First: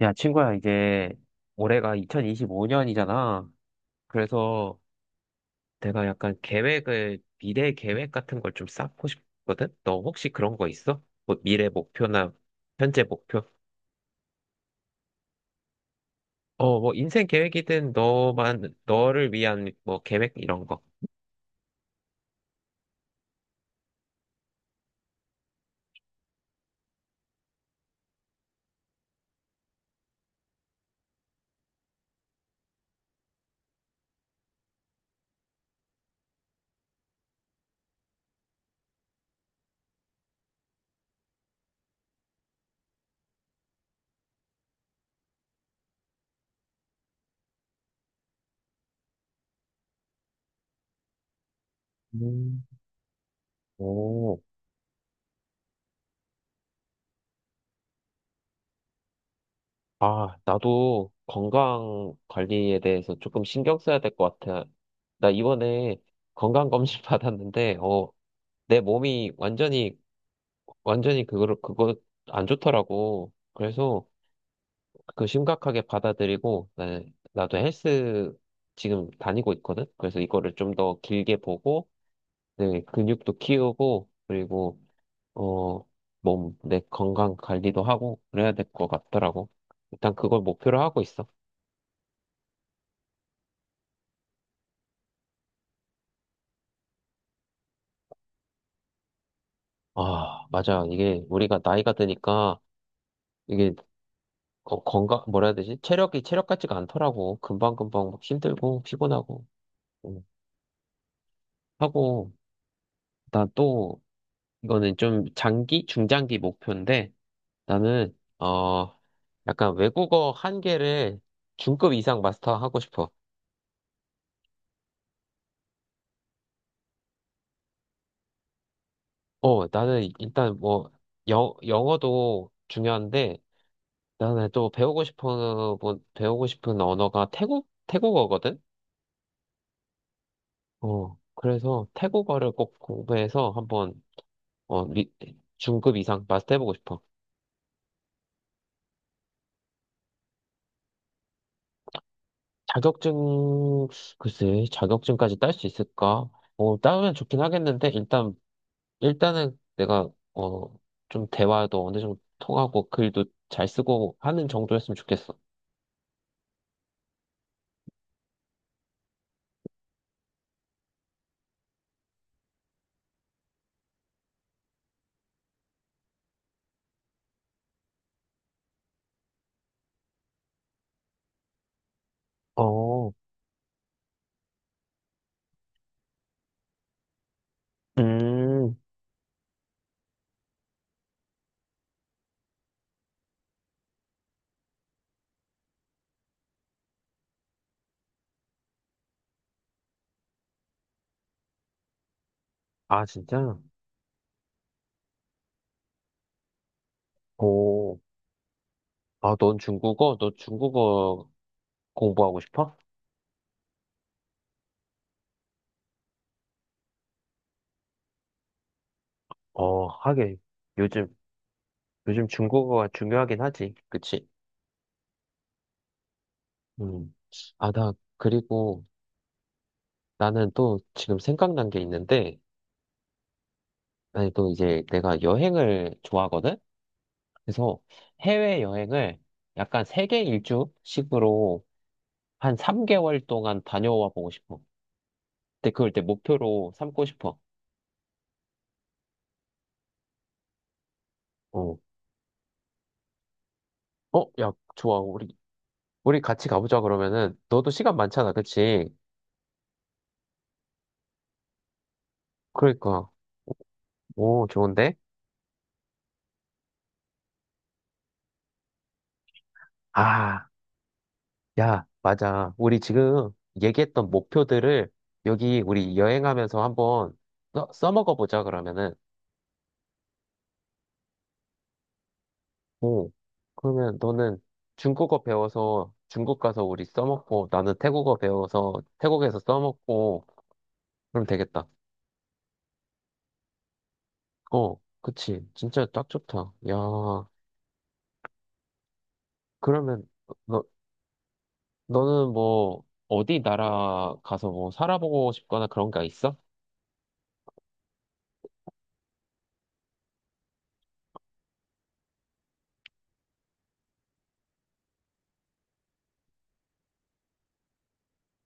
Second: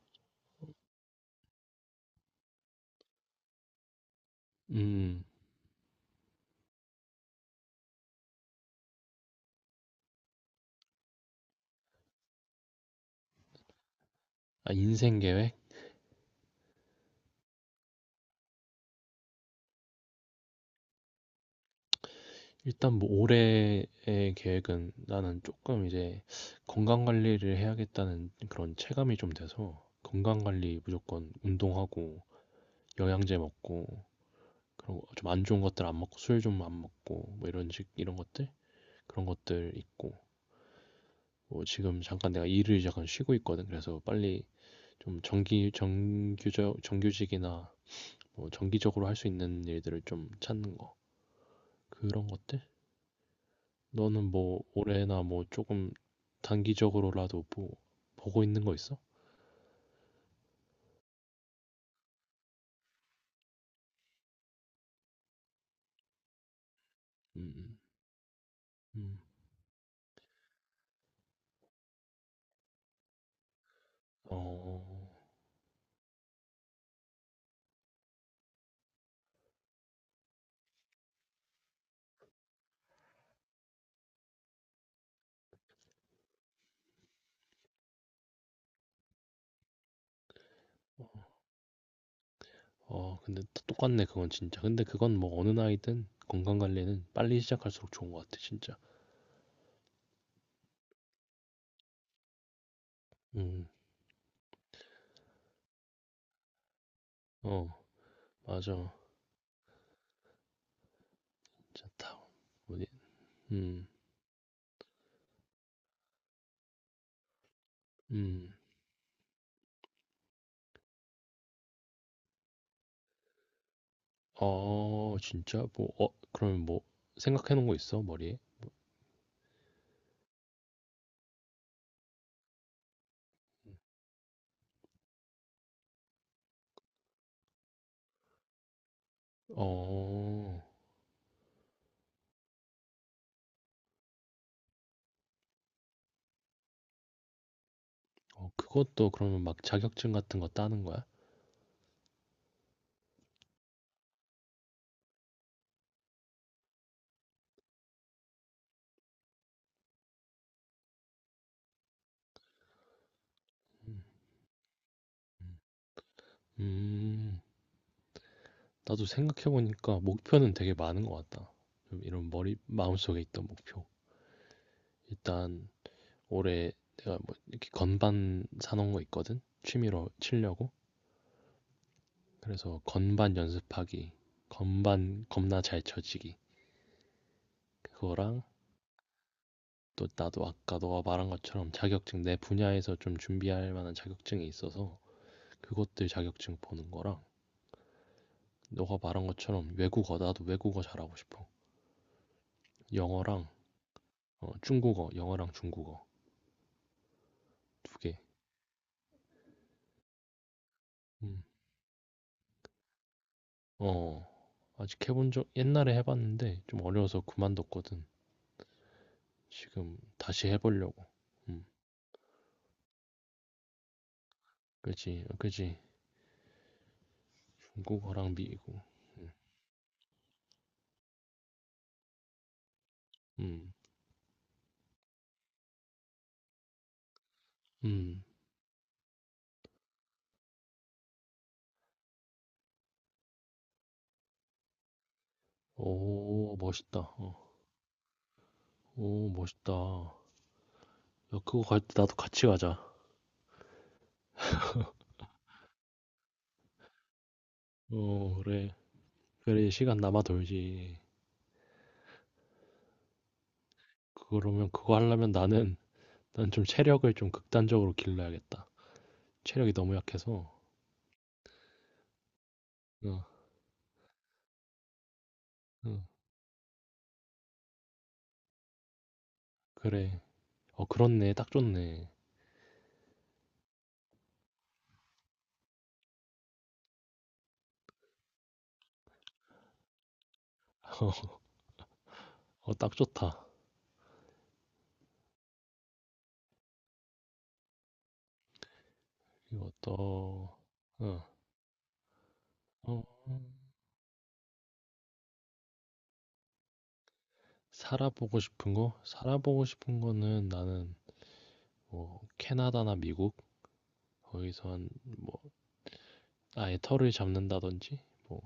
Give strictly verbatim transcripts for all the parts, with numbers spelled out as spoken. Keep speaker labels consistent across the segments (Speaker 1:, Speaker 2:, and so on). Speaker 1: 야, 친구야, 이제 올해가 이천이십오 년이잖아. 그래서
Speaker 2: 음,
Speaker 1: 내가 약간 계획을, 미래 계획 같은 걸 좀 쌓고 싶거든? 너 혹시 그런 거 있어? 뭐 미래 목표나 현재 목표?
Speaker 2: 아, 인생 계획?
Speaker 1: 어, 뭐 인생 계획이든 너만, 너를 위한 뭐 계획 이런 거.
Speaker 2: 일단 뭐 올해의 계획은 나는 조금 이제 건강 관리를 해야겠다는 그런 체감이 좀 돼서 건강 관리 무조건 운동하고 영양제 먹고 그리고 좀 안 좋은 것들 안 먹고 술 좀 안 먹고 뭐 이런 식 이런 것들 그런 것들 있고 뭐 지금 잠깐 내가 일을 잠깐 쉬고 있거든. 그래서 빨리 좀 정기 정규적 정규직이나 뭐 정기적으로 할 수 있는 일들을 좀 찾는 거 그런 것들.
Speaker 1: 음.
Speaker 2: 너는
Speaker 1: 오,
Speaker 2: 뭐 올해나 뭐 조금 단기적으로라도 뭐 보고 있는 거 있어?
Speaker 1: 아, 나도 건강 관리에 대해서 조금 신경 써야 될 것 같아. 나 이번에 건강 검진 받았는데,
Speaker 2: 음.
Speaker 1: 어, 내
Speaker 2: 음. 음.
Speaker 1: 몸이 완전히 완전히 그거를 그거 안 좋더라고. 그래서
Speaker 2: 어, 어,
Speaker 1: 그 심각하게 받아들이고 나, 나도 헬스 지금 다니고 있거든. 그래서 이거를 좀 더 길게 보고 내 근육도 키우고 그리고 어, 몸, 내 건강 관리도 하고 그래야 될 것 같더라고. 일단 그걸 목표로 하고 있어.
Speaker 2: 어. 근데 다 똑같네 그건 진짜. 근데 그건 뭐 어느 나이든 건강 관리는 빨리 시작할수록 좋은 것 같아 진짜.
Speaker 1: 아, 맞아. 이게 우리가 나이가 드니까
Speaker 2: 음,
Speaker 1: 이게 어, 건강 뭐라 해야 되지? 체력이 체력 같지가 않더라고.
Speaker 2: 어,
Speaker 1: 금방금방 막 힘들고
Speaker 2: 맞아.
Speaker 1: 피곤하고 음, 하고
Speaker 2: 뭐지?
Speaker 1: 나
Speaker 2: 음.
Speaker 1: 또 이거는 좀 장기, 중장기 목표인데 나는
Speaker 2: 음.
Speaker 1: 어 약간 외국어 한 개를 중급 이상 마스터하고 싶어.
Speaker 2: 어, 진짜? 뭐, 어, 그러면 뭐 생각해 놓은 거 있어 머리에?
Speaker 1: 어 나는 일단 뭐 영, 영어도 중요한데 나는 또 배우고 싶은 뭐, 배우고 싶은 언어가 태국 태국어거든.
Speaker 2: 어,
Speaker 1: 어 그래서 태국어를 꼭 공부해서 한번 어 리- 중급 이상 마스터해보고 싶어.
Speaker 2: 어, 그것도 그러면 막 자격증 같은 거 따는 거야?
Speaker 1: 자격증 글쎄 자격증까지 딸 수 있을까? 어 따면 좋긴 하겠는데 일단 일단은 내가 어 좀 대화도 어느 정도 통하고 글도 잘 쓰고 하는 정도였으면 좋겠어.
Speaker 2: 음. 나도 생각해보니까 목표는 되게 많은 것 같다. 좀 이런 머리, 마음속에 있던 목표. 일단 올해 내가 뭐 이렇게 건반 사놓은 거 있거든? 취미로 치려고. 그래서
Speaker 1: 어,
Speaker 2: 건반 연습하기, 건반 겁나 잘 쳐지기. 그거랑
Speaker 1: 음,
Speaker 2: 또 나도 아까 너가 말한 것처럼 자격증 내 분야에서 좀 준비할 만한 자격증이 있어서 그것들 자격증 보는 거랑 너가 말한 것처럼 외국어, 나도 외국어 잘하고 싶어.
Speaker 1: 아,
Speaker 2: 영어랑
Speaker 1: 진짜?
Speaker 2: 어, 중국어, 영어랑 중국어
Speaker 1: 오,
Speaker 2: 두 개.
Speaker 1: 아, 넌 중국어? 너 중국어
Speaker 2: 음.
Speaker 1: 공부하고 싶어?
Speaker 2: 어. 아직 해본적 옛날에 해 봤는데 좀 어려워서 그만뒀거든.
Speaker 1: 어,
Speaker 2: 지금
Speaker 1: 하긴,
Speaker 2: 다시 해
Speaker 1: 요즘,
Speaker 2: 보려고. 음.
Speaker 1: 요즘 중국어가 중요하긴 하지. 그치?
Speaker 2: 그지. 어, 그지.
Speaker 1: 음. 아, 나,
Speaker 2: 중국어랑 미국.
Speaker 1: 그리고 나는 또 지금 생각난 게 있는데,
Speaker 2: 음.
Speaker 1: 아니, 또 이제 내가 여행을 좋아하거든? 그래서
Speaker 2: 음.
Speaker 1: 해외여행을 약간 세계 일주식으로 한 삼 개월 동안 다녀와 보고 싶어. 근데 그걸 내
Speaker 2: 오,
Speaker 1: 목표로
Speaker 2: 멋있다.
Speaker 1: 삼고 싶어.
Speaker 2: 어. 오, 멋있다. 야, 그거
Speaker 1: 어,
Speaker 2: 갈 때 나도 같이 가자.
Speaker 1: 어, 야, 좋아. 우리, 우리 같이 가보자, 그러면은. 너도 시간 많잖아,
Speaker 2: 어, 그래.
Speaker 1: 그치?
Speaker 2: 그래, 시간 남아 돌지.
Speaker 1: 그러니까. 오,
Speaker 2: 그러면 그거
Speaker 1: 좋은데?
Speaker 2: 하려면 나는 난 좀 체력을 좀 극단적으로 길러야겠다. 체력이 너무
Speaker 1: 아,
Speaker 2: 약해서.
Speaker 1: 야, 맞아. 우리
Speaker 2: 어.
Speaker 1: 지금 얘기했던 목표들을 여기 우리
Speaker 2: 어.
Speaker 1: 여행하면서 한번 써, 써먹어 보자, 그러면은.
Speaker 2: 그래. 어, 그렇네. 딱 좋네.
Speaker 1: 오, 그러면 너는 중국어 배워서 중국 가서 우리 써먹고, 나는 태국어 배워서 태국에서 써먹고, 그럼 되겠다.
Speaker 2: 어, 딱 좋다.
Speaker 1: 어, 그치. 진짜 딱 좋다. 야,
Speaker 2: 그리고
Speaker 1: 그러면,
Speaker 2: 또,
Speaker 1: 너,
Speaker 2: 어,
Speaker 1: 너는 뭐,
Speaker 2: 어,
Speaker 1: 어디 나라 가서 뭐, 살아보고 싶거나 그런 게 있어?
Speaker 2: 살아보고 싶은 거? 살아보고 싶은 거는 나는 뭐 캐나다나 미국, 거기서 한, 뭐 아예 터를 잡는다든지 뭐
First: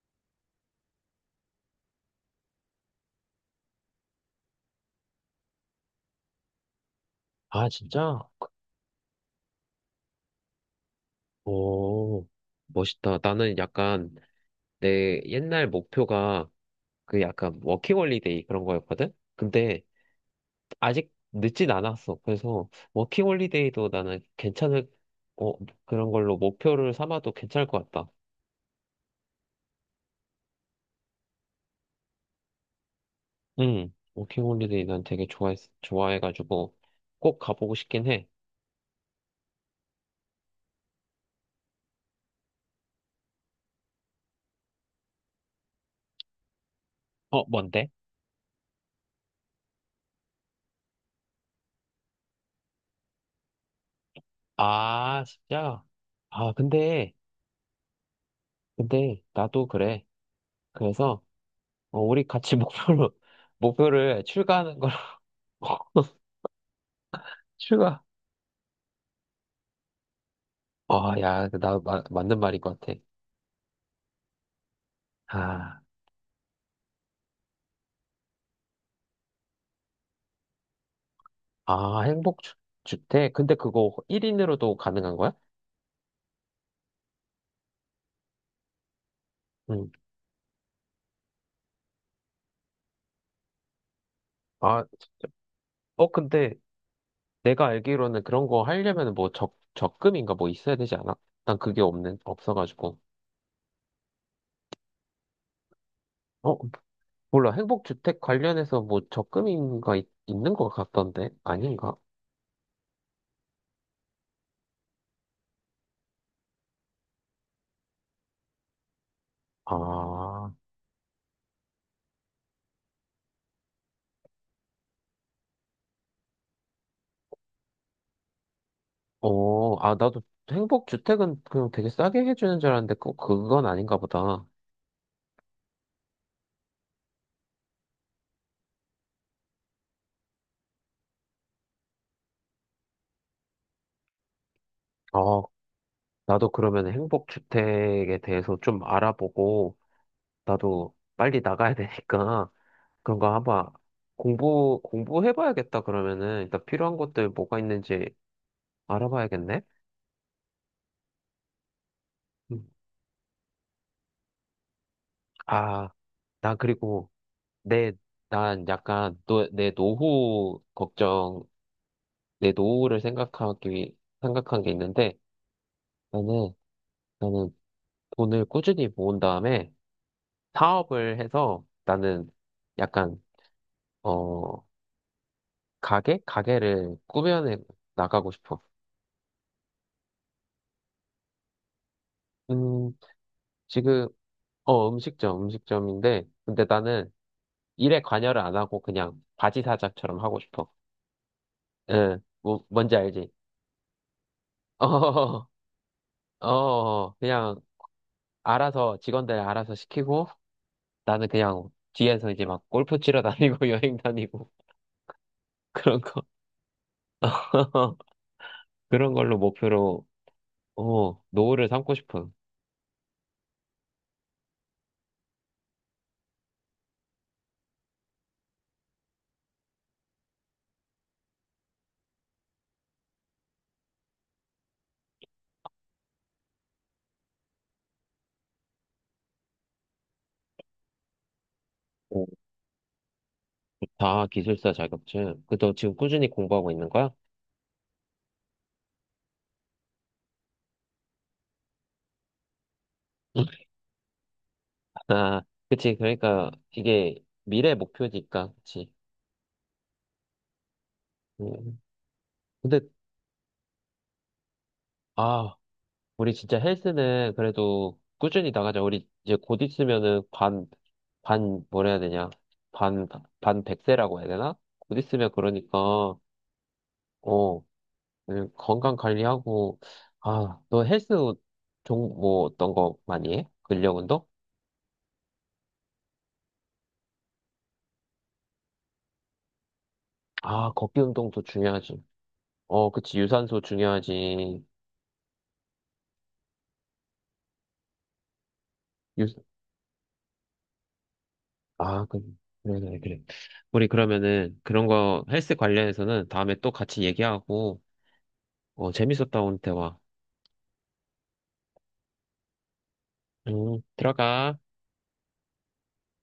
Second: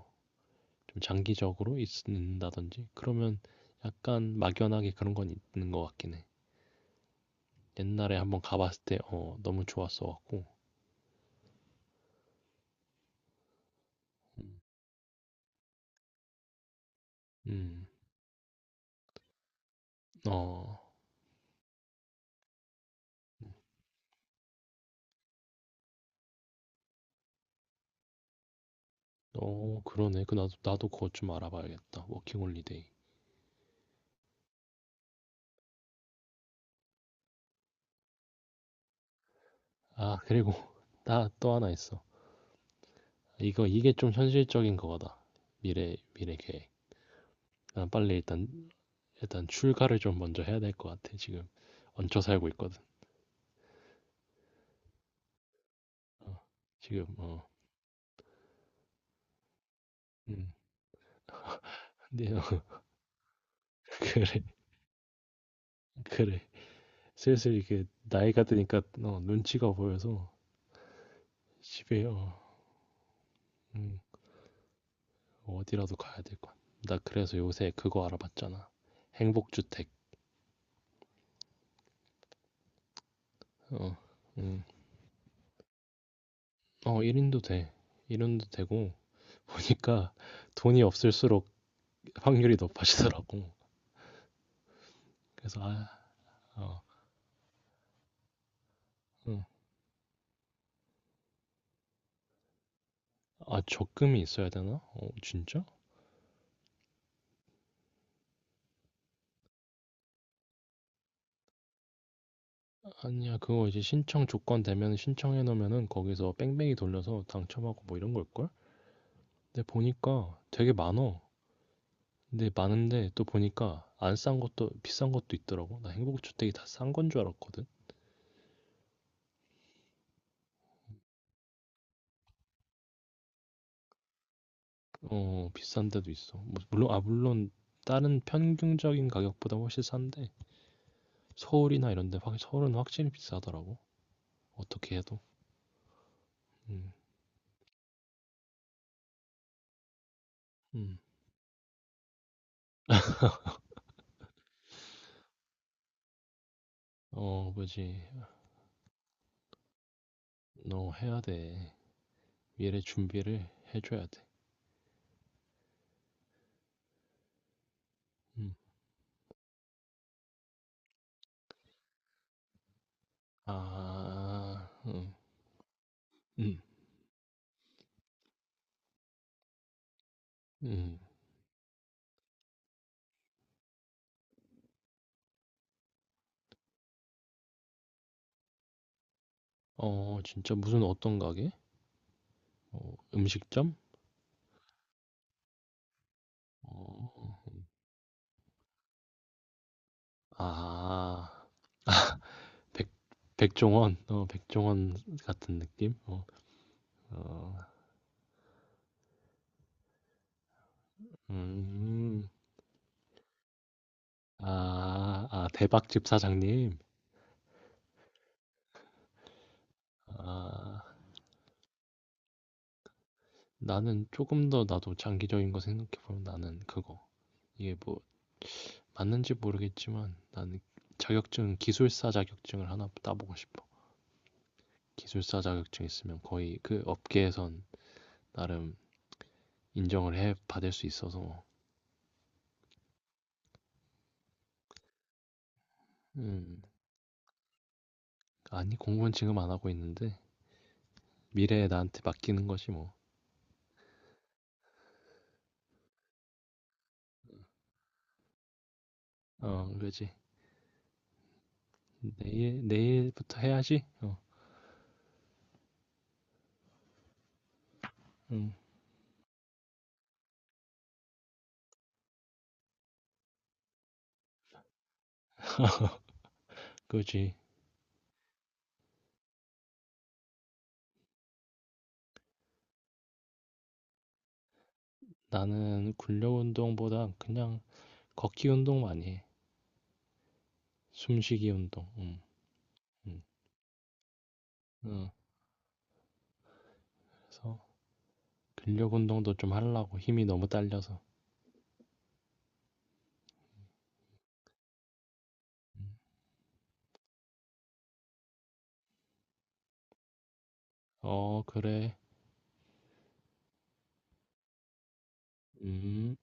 Speaker 2: 좀 장기적으로 있는다든지, 그러면 약간 막연하게 그런 건 있는 것 같긴 해.
Speaker 1: 아,
Speaker 2: 옛날에
Speaker 1: 진짜?
Speaker 2: 한번 가봤을 때 어, 너무 좋았어 갖고.
Speaker 1: 오, 멋있다. 나는 약간, 내 옛날 목표가, 그 약간,
Speaker 2: 음,
Speaker 1: 워킹홀리데이 그런 거였거든? 근데,
Speaker 2: 어,
Speaker 1: 아직 늦진 않았어. 그래서, 워킹홀리데이도 나는 괜찮을, 어, 그런 걸로 목표를 삼아도 괜찮을 것 같다.
Speaker 2: 어, 그러네. 그 나도 나도 그것 좀 알아봐야겠다. 워킹 홀리데이.
Speaker 1: 응, 워킹 홀리데이 난 되게 좋아했, 좋아해가지고 꼭 가보고 싶긴 해.
Speaker 2: 아, 그리고 나 또 하나 있어. 이거 이게 좀 현실적인 거다. 미래 미래 계획.
Speaker 1: 어, 뭔데?
Speaker 2: 난 빨리 일단 일단 출가를 좀 먼저 해야 될 것 같아. 지금 얹혀 살고 있거든.
Speaker 1: 아, 진짜?
Speaker 2: 어,
Speaker 1: 아,
Speaker 2: 지금
Speaker 1: 근데,
Speaker 2: 어.
Speaker 1: 근데 나도 그래.
Speaker 2: 음.
Speaker 1: 그래서 어, 우리
Speaker 2: 근데
Speaker 1: 같이
Speaker 2: 어,
Speaker 1: 목표로, 목표를
Speaker 2: 그래,
Speaker 1: 출가하는 걸로.
Speaker 2: 그래. 슬슬 이게
Speaker 1: 출가.
Speaker 2: 나이가 드니까 어, 눈치가 보여서
Speaker 1: 아, 야, 그 나 마-
Speaker 2: 집에 어,
Speaker 1: 맞는 말인 것 같아.
Speaker 2: 음,
Speaker 1: 아,
Speaker 2: 어디라도 가야 될 것 같아. 나 그래서 요새 그거 알아봤잖아. 행복주택.
Speaker 1: 아, 행복 주, 주택? 근데 그거
Speaker 2: 어. 음.
Speaker 1: 일 인으로도 가능한 거야?
Speaker 2: 어, 일 인도 돼. 일 인도 되고
Speaker 1: 응.
Speaker 2: 보니까 돈이 없을수록 확률이 높아지더라고.
Speaker 1: 아, 진짜.
Speaker 2: 그래서 아,
Speaker 1: 어, 근데
Speaker 2: 아,
Speaker 1: 내가 알기로는 그런 거 하려면 뭐
Speaker 2: 응.
Speaker 1: 적, 적금인가 뭐 있어야 되지 않아? 난 그게 없는, 없어가지고.
Speaker 2: 아, 적금이 있어야 되나? 어, 진짜?
Speaker 1: 어, 몰라. 행복주택 관련해서 뭐 적금인가 있, 는것 같던데? 아닌가?
Speaker 2: 아니야, 그거 이제 신청 조건 되면 신청해 놓으면은 거기서 뺑뺑이 돌려서 당첨하고 뭐 이런 걸걸? 근데 보니까
Speaker 1: 아,
Speaker 2: 되게 많어. 근데 많은데 또 보니까 안 싼 것도 비싼 것도 있더라고. 나 행복주택이 다 싼 건 줄 알았거든.
Speaker 1: 어, 아, 나도 행복주택은 그냥 되게 싸게 해주는 줄 알았는데 꼭 그건 아닌가 보다.
Speaker 2: 어, 비싼 데도 있어. 뭐, 물론, 아 물론 다른 평균적인 가격보다 훨씬 싼데 서울이나 이런 데 확, 서울은 확실히 비싸더라고. 어떻게 해도.
Speaker 1: 어, 나도 그러면
Speaker 2: 음.
Speaker 1: 행복주택에 대해서 좀 알아보고 나도
Speaker 2: 음.
Speaker 1: 빨리 나가야 되니까 그런 거 한번 공부, 공부해봐야겠다, 그러면은. 일단 필요한 것들
Speaker 2: 어,
Speaker 1: 뭐가
Speaker 2: 뭐지?
Speaker 1: 있는지 알아봐야겠네.
Speaker 2: 너 해야 돼.
Speaker 1: 음.
Speaker 2: 미래 준비를 해줘야 돼.
Speaker 1: 아, 나 그리고 내,
Speaker 2: 음.
Speaker 1: 난 약간 노, 내 노후 걱정, 내 노후를 생각하기, 생각한
Speaker 2: 아,
Speaker 1: 게
Speaker 2: 음,
Speaker 1: 있는데, 나는,
Speaker 2: 음,
Speaker 1: 나는 돈을 꾸준히 모은 다음에
Speaker 2: 음.
Speaker 1: 사업을 해서 나는 약간, 어, 가게? 가게를 꾸며내 나가고 싶어.
Speaker 2: 어, 진짜 무슨 어떤 가게?
Speaker 1: 음,
Speaker 2: 어, 음식점?
Speaker 1: 지금, 어, 음식점, 음식점인데, 근데
Speaker 2: 어,
Speaker 1: 나는 일에 관여를 안 하고 그냥 바지사자처럼 하고 싶어.
Speaker 2: 아,
Speaker 1: 응, 뭐,
Speaker 2: 백,
Speaker 1: 뭔지 알지?
Speaker 2: 백종원, 어, 백종원 같은 느낌? 어,
Speaker 1: 어, 어,
Speaker 2: 어,
Speaker 1: 그냥 알아서 직원들 알아서 시키고 나는 그냥
Speaker 2: 음,
Speaker 1: 뒤에서 이제 막 골프 치러 다니고 여행 다니고
Speaker 2: 아, 아,
Speaker 1: 그런
Speaker 2: 대박집
Speaker 1: 거
Speaker 2: 사장님.
Speaker 1: 그런 걸로 목표로
Speaker 2: 아,
Speaker 1: 어, 노후를 삼고 싶은
Speaker 2: 나는 조금 더, 나도 장기적인 거 생각해보면 나는 그거. 이게 뭐, 맞는지 모르겠지만 나는 자격증, 기술사 자격증을 하나 따보고 싶어. 기술사 자격증 있으면 거의 그 업계에선 나름 인정을 해 받을 수 있어서 뭐.
Speaker 1: 오, 다 기술사 자격증. 그 너 지금 꾸준히
Speaker 2: 음.
Speaker 1: 공부하고 있는 거야?
Speaker 2: 아니 공부는 지금 안 하고 있는데 미래에 나한테 맡기는 거지 뭐. 어,
Speaker 1: 아, 그치. 그러니까 이게 미래 목표니까, 그치.
Speaker 2: 그지.
Speaker 1: 음.
Speaker 2: 내일
Speaker 1: 근데,
Speaker 2: 내일부터 해야지.
Speaker 1: 아, 우리 진짜 헬스는 그래도 꾸준히
Speaker 2: 어음,
Speaker 1: 나가자. 우리 이제 곧 있으면은 반, 반, 뭐라 해야 되냐. 반, 반 백세라고 해야 되나? 곧 있으면 그러니까,
Speaker 2: 그지.
Speaker 1: 어, 음, 건강 관리하고, 아, 너 헬스 종, 뭐 어떤 거 많이 해? 근력 운동?
Speaker 2: 나는 근력 운동보다 그냥 걷기 운동 많이 해.
Speaker 1: 아, 걷기 운동도
Speaker 2: 숨쉬기 운동.
Speaker 1: 중요하지.
Speaker 2: 음.
Speaker 1: 어, 그치.
Speaker 2: 음.
Speaker 1: 유산소 중요하지.
Speaker 2: 어, 그래서 근력
Speaker 1: 유,
Speaker 2: 운동도 좀 하려고. 힘이 너무 딸려서.
Speaker 1: 아, 그, 그래, 그래, 그래. 우리 그러면은 그런 거 헬스 관련해서는 다음에 또 같이 얘기하고, 어, 재밌었다, 오늘 대화.
Speaker 2: 어, 그래.
Speaker 1: 음, 들어가.
Speaker 2: 음